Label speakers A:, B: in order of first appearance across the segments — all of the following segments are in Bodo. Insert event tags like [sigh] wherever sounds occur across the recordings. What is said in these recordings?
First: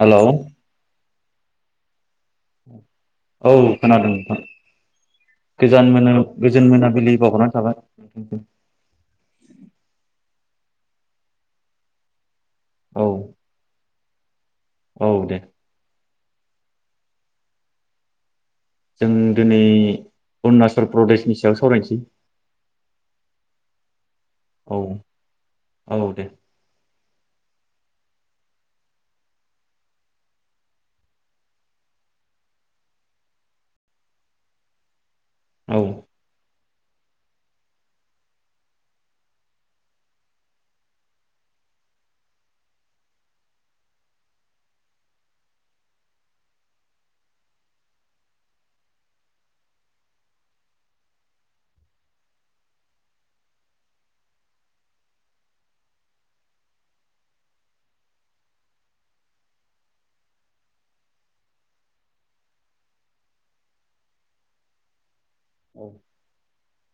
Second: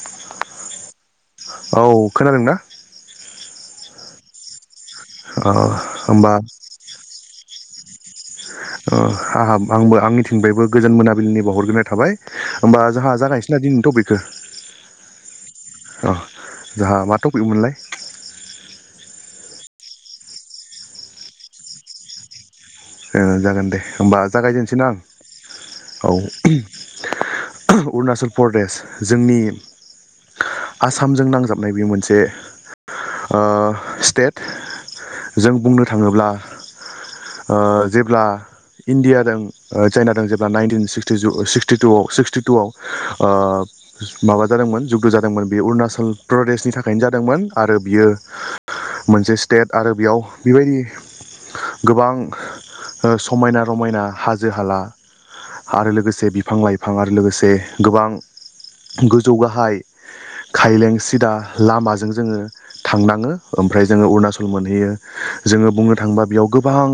A: हेलौ।
B: औ। खोनादों ना?
A: औ खोनादों नोंथां ‌।
B: ओ
A: गोजान मोनो
B: होमबा
A: गोजोन मोनाबिलि बावहरनाय थाबाय। नोंथांसिम।
B: ओ आहाब आंबो आंनि फिनबायबो गोजोन मोनाबिलिनि बावहरग्रोनाय थाबाय। होमबा
A: औ
B: जोंहा जागायनोसै दिनैनि ट'पिक जों।
A: औ दे।
B: अ जाहा मा टपिकमोनलाय?
A: जों दिनै अरुणचल प्रदेशनि सायाव सावरायनोसै।
B: ए जागोन दे होमबा जागायजेनसै
A: औ
B: ना औ। अरुणचल प्रदेश जोंनि आसामजों नांजाबनाय बेयो मोनसे ओ स्टेद। जों
A: औ
B: बुंनो थाङोब्ला ओ। जेब्ला इण्डिया दों चाइना दों जेब्ला नाइनटिन सिक्टिजु सिक्सटिटुआव सिक्सटिटुआव माबा जादोंमोन जुद्ध' जादोंमोन बेयो अरुणाचल प्रदेशनि थाखायनो जादोंमोन आरो बियो मोनसे स्टेट आरो बेयाव बेबायदि गोबां ओ समायना रमायना हाजो हाला आरो लोगोसे बिफां लाइफां आरो लोगोसे गोबां गोजौ गाहाय खायलें सिदा लामाजों जोङो थांनाङो ओमफ्राय जोङो अरुणाचल मोनहैयो। जोङो
A: औ
B: बुंनो थाङोब्ला बेयाव गोब बां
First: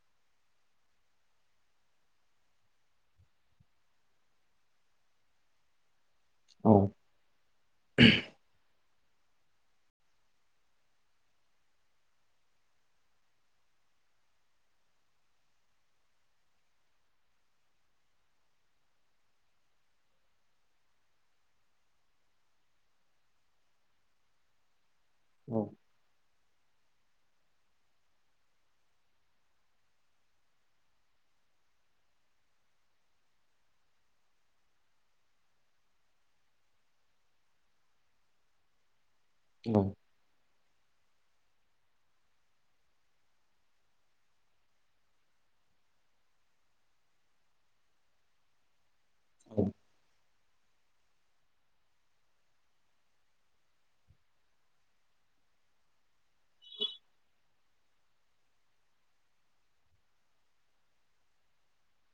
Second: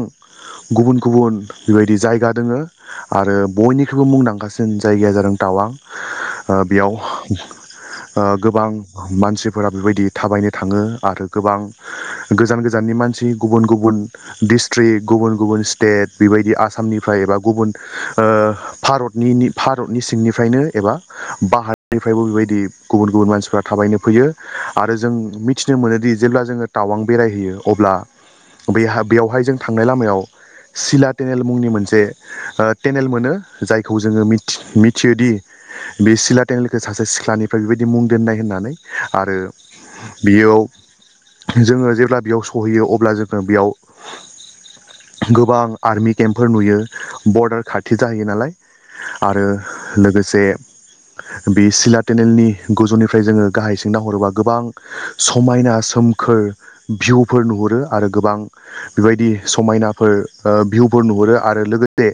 B: गुबुन गुबुन बेबायदि जायगा दोङो आरो बयनिख्रुइबो मुंदांखासिन जायगाया जादों टावां। ओ
A: औ
B: बेयाव ओ गोबां मानसिफोरा बेबायदि थाबायनो थाङो आरो गोबां गोजान गोजाननि मानसि गुबुन गुबुन दिस्थ्रिक गुबुन गुबुन स्टेट बेबायदि आसामनिफ्राय एबा गुबुन ओ भारतनिनि भारतनि सिंनिफ्रायनो एबा बाहारनिफ्रायबो बेबायदि गुबुन गुबुन मानसिफोरा थाबायनो फैयो। जों मिथिनो मोनोदि जेब्ला जोङो टावां बेरायहैयो अब्ला बे हा बेवहाय जोंङो थांनाय लामायाव सिला टेनेल मुंनि मोनसे टेनेल मोनो जायखौ जोङो मिथि मिथियोदि बि सिला टेनेलखो सासे सिख्लानि फ्राइ बेबायदि मुं दोन्नाय होननानै। आरो
A: औ
B: बियाव जोङो जेब्ला बेयाव सहैयो अब्ला जोङो बेयाव गोबां आर्मि केम्पफोर नुयो बरडार खाथि जाहैयो नालाय आरो
A: औ
B: लोगोसे बि सिला टेनेलनि गोजौनिफ्राय जोङो गाहाय सिं नाहरोबा गोबां समायना सोमखोर भिउफोर नुहरो आरो गोबां बेबायदि समायनाफोर भिउफोर नुहुरो आरो लोगोसे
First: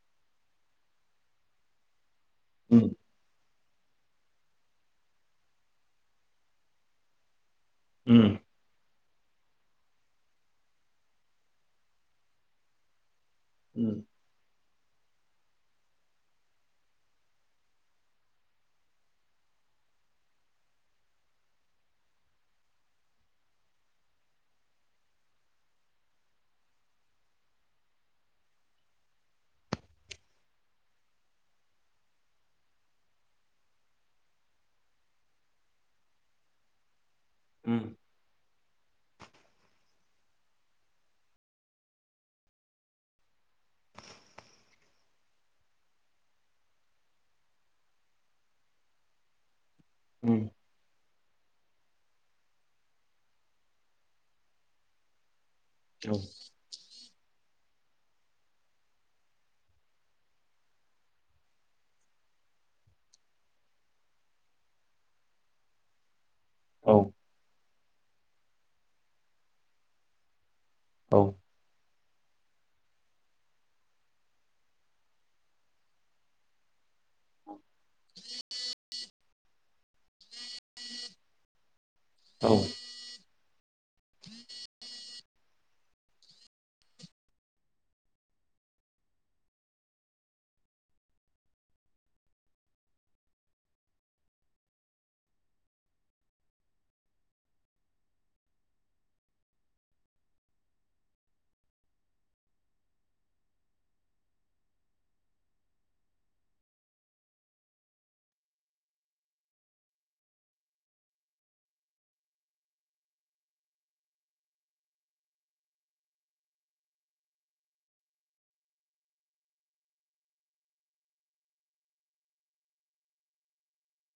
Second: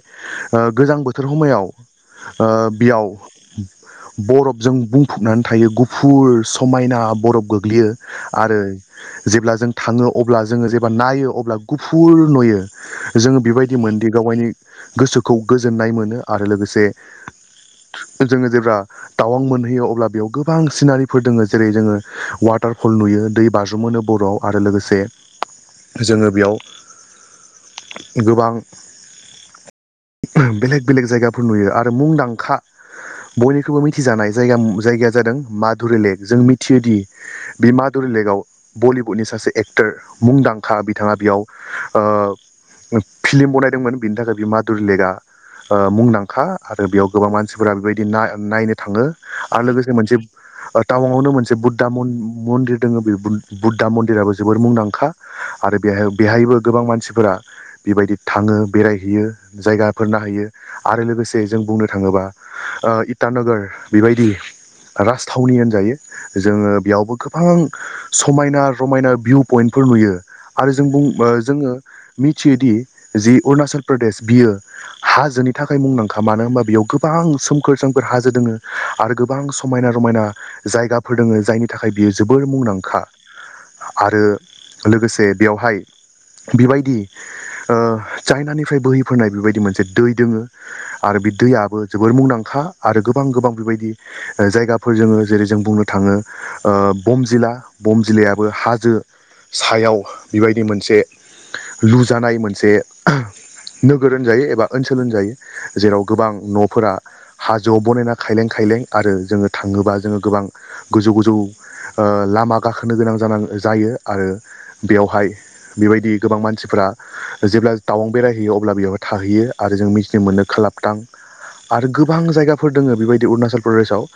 B: गोजां बोथोर हमयाव ओ
A: उम
B: बियाव बरफजों बुंफबनानै थायो गुफुर समायना बरफ गो ग्लियो
A: उम
B: आरो जेब्ला जों थाङो अब्ला जोङो जेब्ला नायो अब्ला गुफ पुल नुयो। जोङो बेबायदि
A: उम
B: मोनदि गावगायनि गोसोखौ गोजोननाय मोनो आरो लोगोसे जोङो जेब्ला टावां मोनहैयो अब्ला बेयाव गोबां सिनारिफोर दोङो जेरै जोंङो वाटार भल नुयो दै बाज्रुम होनो बर'आव आरो लोगोसे जोंङो बेयाव गोबां बेलेग बेलेग जायगाफोर नुयो आरो मुंदांखा बयनिख्रुइबो मिथिजानाय जायगाया जादों माधुरि लेक जों मिथियोदि बि
A: उम
B: माधुरि लेग आव बलिउबुडनि सासे एक्टर मुंदांखा बिथाङा बेयाव ओ फिलिम बनायदोंमोन बेनि थाखाय बे मादुर लेकआ ओ मुंदांखा आरो बेयाव गोबां मानसिफोरा बेबायदि ना-नायनो थांङो। आरो लोगोसे मोनसे
A: उम
B: टावांङावनो मोनसे से बुद्धा मन मन्दिर दङ बे बुद्धा मन्दिराबो जोबोर मुंदांखा। आरो बेहाय
A: औ
B: बेहायबो गोबां मानसिफोरा बेबायदि थाङो बेरायहैयो जायगाफोर नायहैयो आरो लोगोसे जों बुंनो थाङोबा इटानगर बेबायदि राजथावनि होनजायो। जोङो
A: औ
B: बेयावबो गोबां समायना रमायना भिउ पइन्टफोर नुयो आरो जों बुं
A: औ
B: बा जोङो मिथियोदि जि अरुणाचल प्रदेश बियो हाजोनि थाखाय मुंदांखा मानो होनबा बेयाव गोबां सोमखोर सोमखोर हाजो दोङो। आरो गोबां समायना रमायना जायगाफोर दोङो जायनि थाखाय बियो जोबोर
A: औ
B: मुंदांखा। आरो लोगोसे बेयावहाय बेबायदि ओ चाइनानिफ्राय बोहैफोनाय बेबायदि मोनसे दै दोङो आरो बे दैयाबो जोबोर मुंदांखा आरो गोबां गोबां बेबायदि जायगाफोर दोङो जेरै जों बुंनो थाङो बमजिला बमजिलायाबो हाजो सायाव बेबायदि मोन से लुजानाय मोनसे नोगोर होनजायो एबा ओनसोल होनजायो जेराव गोबां न'फोरा हाजोआव बनायना खायलें खायलें आरो जोङो थाङोबा जोङो गोबां गोजौ गोजौ ओ लामा गाखोनो गोनां जानां जायो आरो बेयावहाय बेबायदि गोबां मानसिफोरा जेब्ला टावां बेरायहैयो अब्ला बेवहाय थाहैयो आरो जों मिथिनो मोनो खोलाबथां आरो गोबां जायगाफोर दङो बेबायदि अरुनाचल प्रदेशाव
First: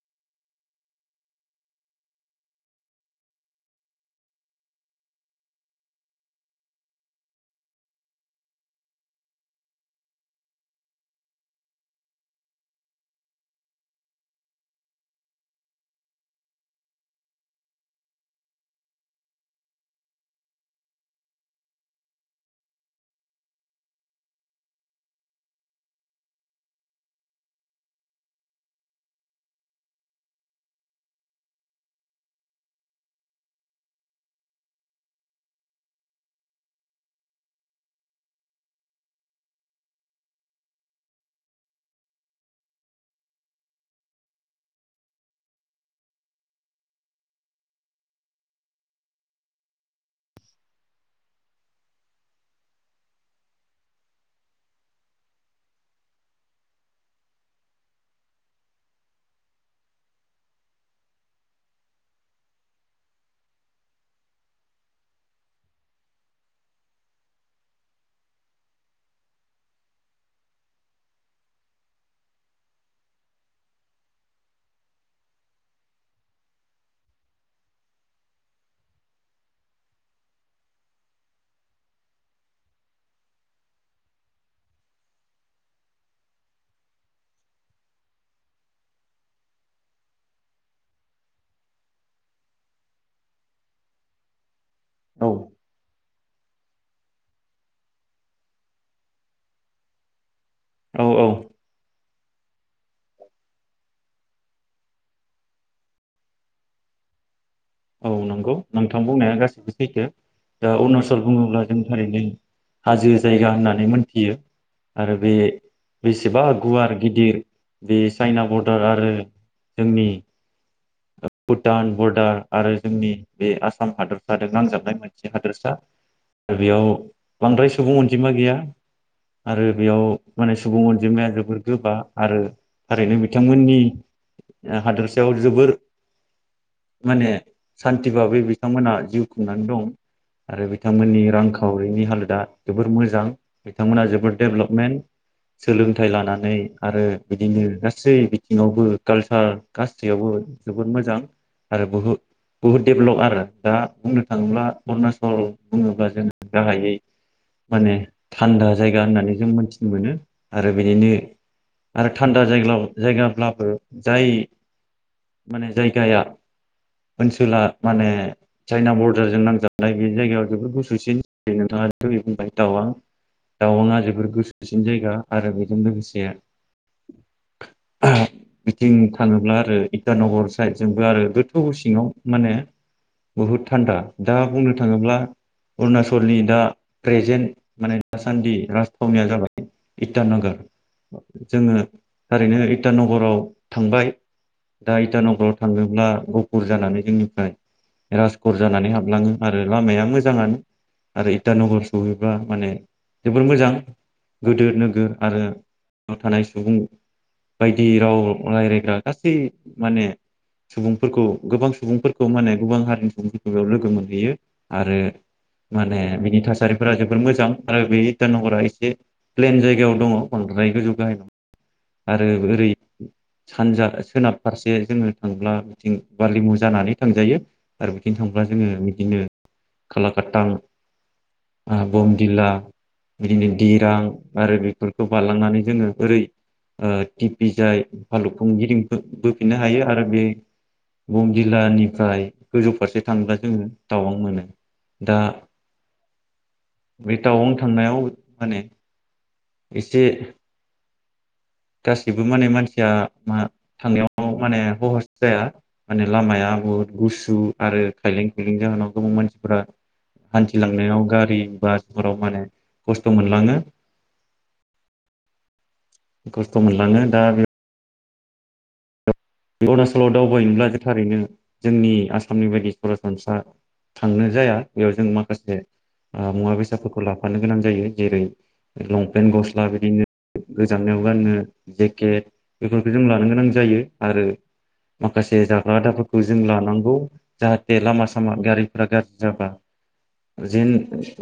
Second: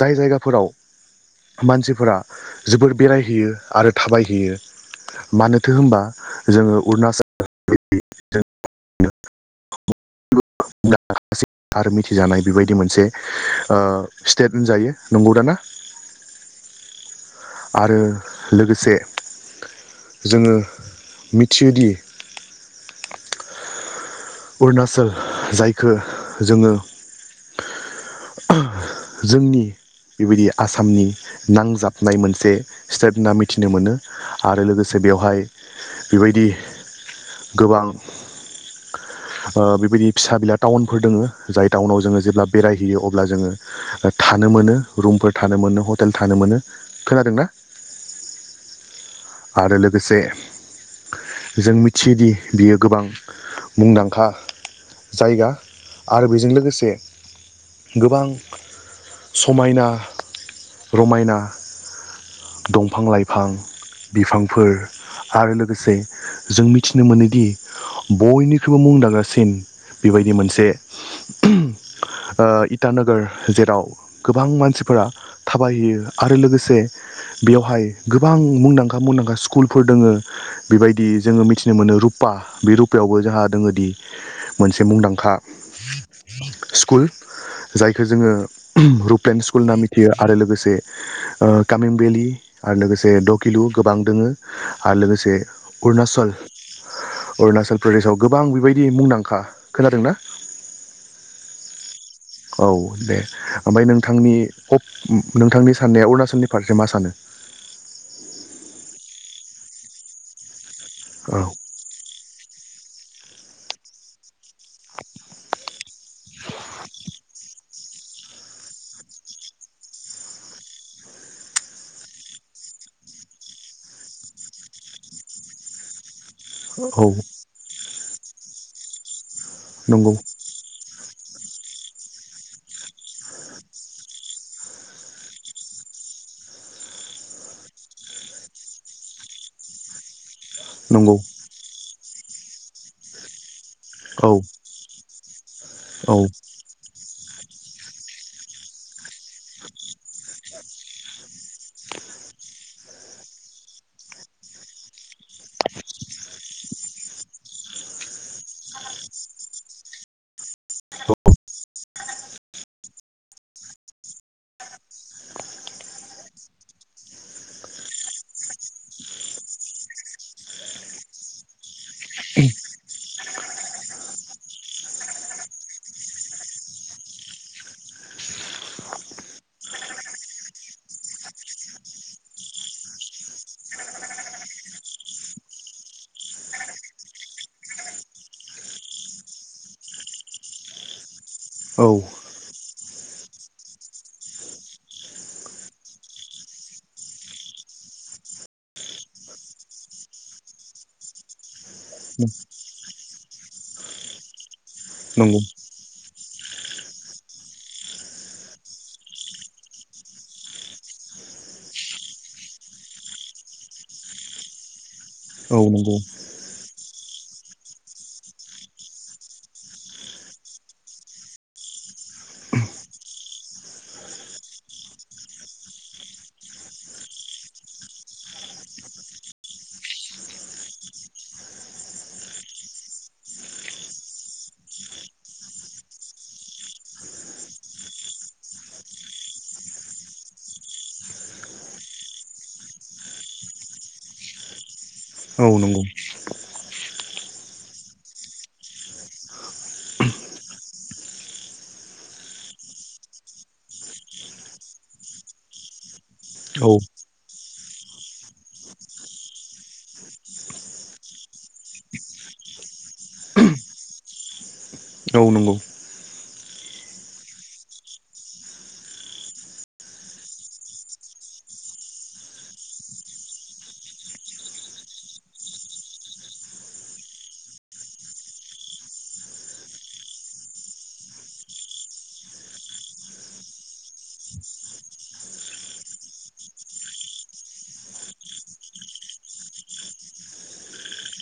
B: जाय जायगाफोराव मानसिफोरा जोबोर बेरायहैयो आरो थाबायहैयो। मानोथो हमबा जोङो अरुणचल [inaudible] आरो मिथिजानाय बेबायदि मोनसे ओ स्टेट होनजायो नंगौदा ना? आरो लोगोसे जोङो मिथियोदि अरुनाचल जायखौ जोङो जोंनि बेबायदि आसामनि नांजाब नाय मोनसे स्टेप होनना मिथिनो मोनो आरो लोगोसे बेवहाय बेबायदि गोबां ओ बेबायदि फिसा बिला टाउनफोर दङो जाय टाउनाव जोङो जेब्ला बेरायहैयो अब्ला जोङो थानो मोनो रुमफोर थानो मोनो हटेल थानो मोनो। खोनादोंना? आरो लोगोसे जों मिथियोदि बियो गोबां मुंदांखा जायगा आरो बेजों लोगोसे गोबां समायना रमायना दंफां लाइफां बिफांफोर आरो लोगोसे जों मिथिनो मोनोदि बयनिख्रुइबो मुंदांखासिन बेबायदि मोनसे इटानगोर जेराव गोबां मानसिफोरा थाबायहैयो आरो लोगोसे बेयावहाय गोबां मुंदांखा खा मुंदांखा स्कुलफोर दोंङो बेबायदि जोंङो मिथिनो मोनो रुपा बे रुपायावबो जोंहा दङोदि मोनसे मुंदांखा स्कुल जायखौ जोंङो रुप्लेन स्कुल होनना मिथियो आरो लोगोसे कामिं भेलि आरो लोगोसे दकिलु। गोबां दोंङो। आरो
A: औ
B: लोगोसे अरुनाचल अरुणाचल प्रदेशआव गोबां बेबायदि मुंदांखा खोनादोंना?
A: औ औ।
B: औ दे ओमफ्राय नोंथांनि नोंथांनि साननाया अरुणाचलनि फारसे मा सानो?
A: औ नंगौ नोंथां बुंनाया गाससिबो सैथो। दा अरुणाचल
B: औ
A: बुंङोब्ला जों थारैनो हाजो जायगा होननानै मोनथियो। आरो बे बेसेबा गुवार गिदिर। बे चाइना बरडार आरो जोंनि भुटान बरडार आरो जोंनि बे आसाम हादरसाद नांजाबनाय मोनसे हादोरसा। आरो बेयाव
B: औ
A: बांद्राय सुबुं अन जमा गैया। आरो बेयाव
B: नंगौ
A: माने सुबुं अनजिमाया जोबोर गोबा आरो थारैनो बिथांमोननि हादोरसायाव जोबोर माने सान्थि भाबै बिथांमोनहा जिउ खुंनानै दं। आरो
B: नंगौ
A: बिथांमोननि रांखावरिनि हालोद दा जोबोर मोजां। बिथांमोना जोबोद
B: औ
A: दडेभलपमेन्ट सोलोंथाइ
B: औ
A: लानानै आरो बिदिनो गासै बिथिंङावबो काल्सार गासैङावबो जोबोद मोजां आरो बहु-बहु हुद डेभलप आरो दा बुंनो थांङोब्ला अरुणाचल बुंङोब्ला जों गाहायै माने थान्दा जायगा होननानै जों मोन्थिनो मोनो आरो बिनिनो आरो थान्दा जायग्लाव जायगाब्लाबो जाय माने जायगाया ओनसोला माने चाइना बरडारजों नांजाबानाय बे जायगायाव जोबोद गुसुसिन जायो नोंथाङा दुबिफोरनिफाय दाउआ दावन हादोरफोर गोसोसिन जायगा आरो बेजों लोगोसे बिथिं थांङोब्ला आरो इटानगर साइद जोंबो आरो गोथौ सिङाव माने बुहुद थान्दा दा बुंनो थांङोब्ला अरुणचलनि दा प्रेजेन्ट माने दासान्दि राजथावनिया जाबाय इटानगर जोंङो
B: औ
A: थारैनो इतानगराव थांबाय दा इटानगराव थांङोब्ला गफुर जानानै जोंनिफ्राय राजगर जानानै हाबलाङो आरो लामाया मोजाङानो आरो इटानगर सहैब्ला माने जोबोर मोजां गोदोर नोगोर
B: नंगौ
A: आरो थानाय सुबुं बायदि राव रायज्लायग्रा गासै माने सुबुंफोरखौ गोबां सुबुंफोरखौ माने गोबां हारिनि सुबुंफोरखौ बेयाव लोगो मोनहैयो आरो
B: औ नंगौ
A: माने बिनि थासारिफोरा जोबोर मोजां आरो बे इटानगरा एसे प्लेन जायगायाव दङ बांद्राय गोजौ गाहाय नंङा आरो ओरै सानजा सोनाब फारसे जोङो थांब्ला बिथिं बालिमु जानानै थांजायो आरो बिथिं थांब्ला जोङो बिदिनो खालाकाटां बमदिला बिदिनो दिरां आरो बेफोरखौ बारलांनानै जोङो ओरै ओ टिपि जाय फालु फुंगिं बो-बो फिनो हायो आरो बे बुम जिल्लानिफ्राय गोजौ फारसे थाङोब्ला जोङो टावां मोनो दा
B: औ नंगौ
A: बे टावां थांनायाव माने एसे गासैबो माने मानसिया मा थांनायाव माने हहस जाया माने लामाया
B: औ
A: बुहुद गुसु आरो खायलें खैलें जाहोनाव गोबां मानसिफोरा हान्थिलांनायाव गारि बासफोराव माने खस्थ' मोनलाङो।
B: औ नंगौ
A: खस्थ' मोनलाङो दा बे बे अरुणाचलाव दावबायनोब्ला जों थारैनो जोंनि आसामनि बायदि सरासनस्रा थांनो जाया बेयाव जों माखासे ओ मुवा बेसादफोरखौ लाफानो गोनां जायो जेरै लंपेन्ट गस्ला बिदिनो गोजांनायाव गाननो जेकेट बेफोरखौ जों लानो गोनां जायो। आरो माखासे जाग्रा आदाफोरखौ जों लानांगौ जाहाथे लामा सामा गारिफ्रा गाज्रि जाबा जेन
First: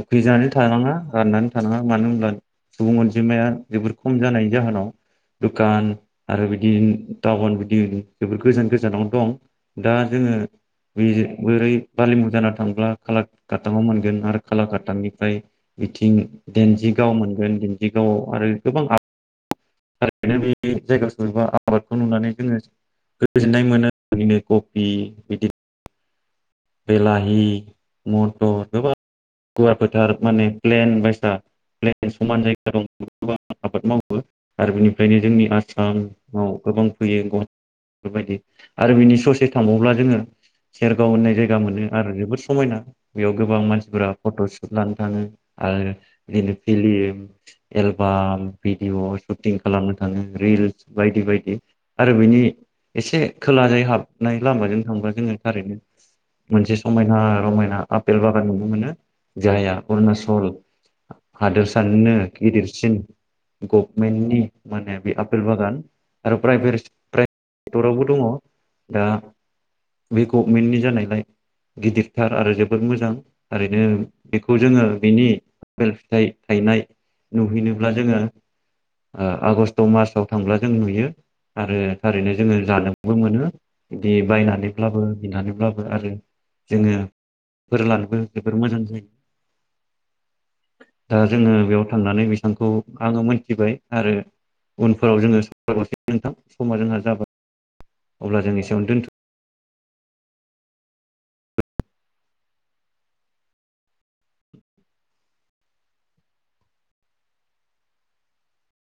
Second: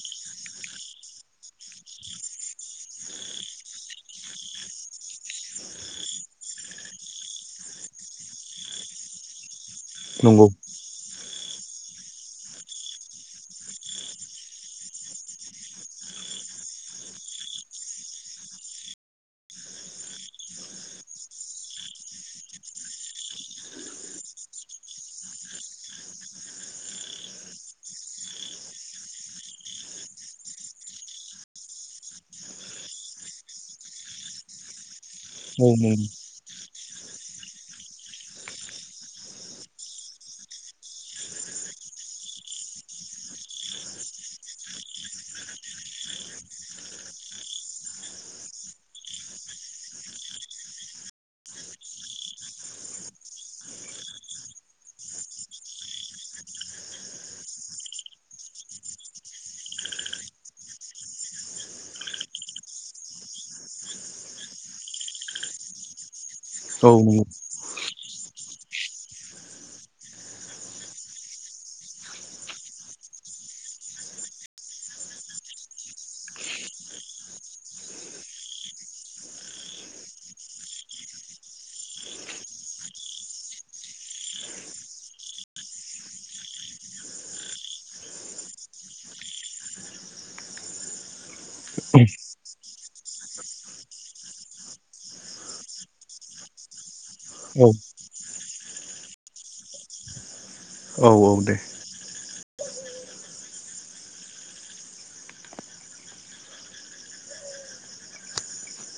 A: उखैजानै थानाङा राननानै थानाङा मानो होनब्ला सुबुं अनजिमाया जोबोर खम जानायनि जाहोनाव दुखान आरो बिदि टाउन जोबोर गोजान गोजानाव दं। दा जोङो
B: नंगौ
A: बे बोरै बालिमुं जाना थांब्ला खालाकाटाङाव मोनगोन आरो खालाकाटांनिफ्राय बिथिं देन्जिगाव मोनगोन दन्जिगावआव आरो गोबां आबाद [unintelligible] थारैनो बे आबादखौ नुनानै जोङो गोजोननाय मोनो बिनो कफि बिदि बेलाहि मथर गोबां गुवार फोथार माने प्लेन बायसा प्लेन समान जायगा दं गोबां आबाद मावो आरो बिनि खायनो जोंनि
B: औ नंगौ
A: आसामाव गोबां फैयो [unintelligible] बायदि आरो बिनि ससे थांबाव्ला जोङो सेरगाव होननाय जायगा। गा मोनो आरो जोबोर समायना बेयाव गोबां मानसिफोरा फट' सुट लानो थाङो आरो बिदिनो फिलिम एलबाम भिडिअ' सुटिं खालामनो थाङो रिल्स बायदि बायदि आरो बिनि एसे खोला जै हाबनाय लामाजों थांबा जोङो थारैनो मोनसे समायना रमायना आपेल बागान नुनो मोनो जायहा अरुणाचल हादोरसानिनो गिदिरसिन गभमेन्टनि माने बे आपेल बागान आरो प्राइभे
B: औ नंगौ
A: प्राइभेटरावबो दङ दा बे गभमेन्टनि जानायलाय गिदिरथार आरो जोबोद मोजां ओरैनो बेखौ जोङो बेनि आपेल फिथाइ थायनाय नुहैनोब्ला जोङो आगष्ट मार्चाव थांब्ला जों नुयो आरो थारैनो जोङो जानोबो मोनो बिदि बायनानैब्लाबो बिनानैब्लाबो आरो जोङो फोर लानोबो जोबोर मोजां जायो दा जोङो बेयाव थांनानै बिसांखौ आङो मोनथिबाय आरो उनफोराव जोङो सावराबावनोसै नोंथां समा जोंहा जाबाय।
B: औ
A: अब्ला जों एसेयावनो दोनथ'।
B: औ औ दे।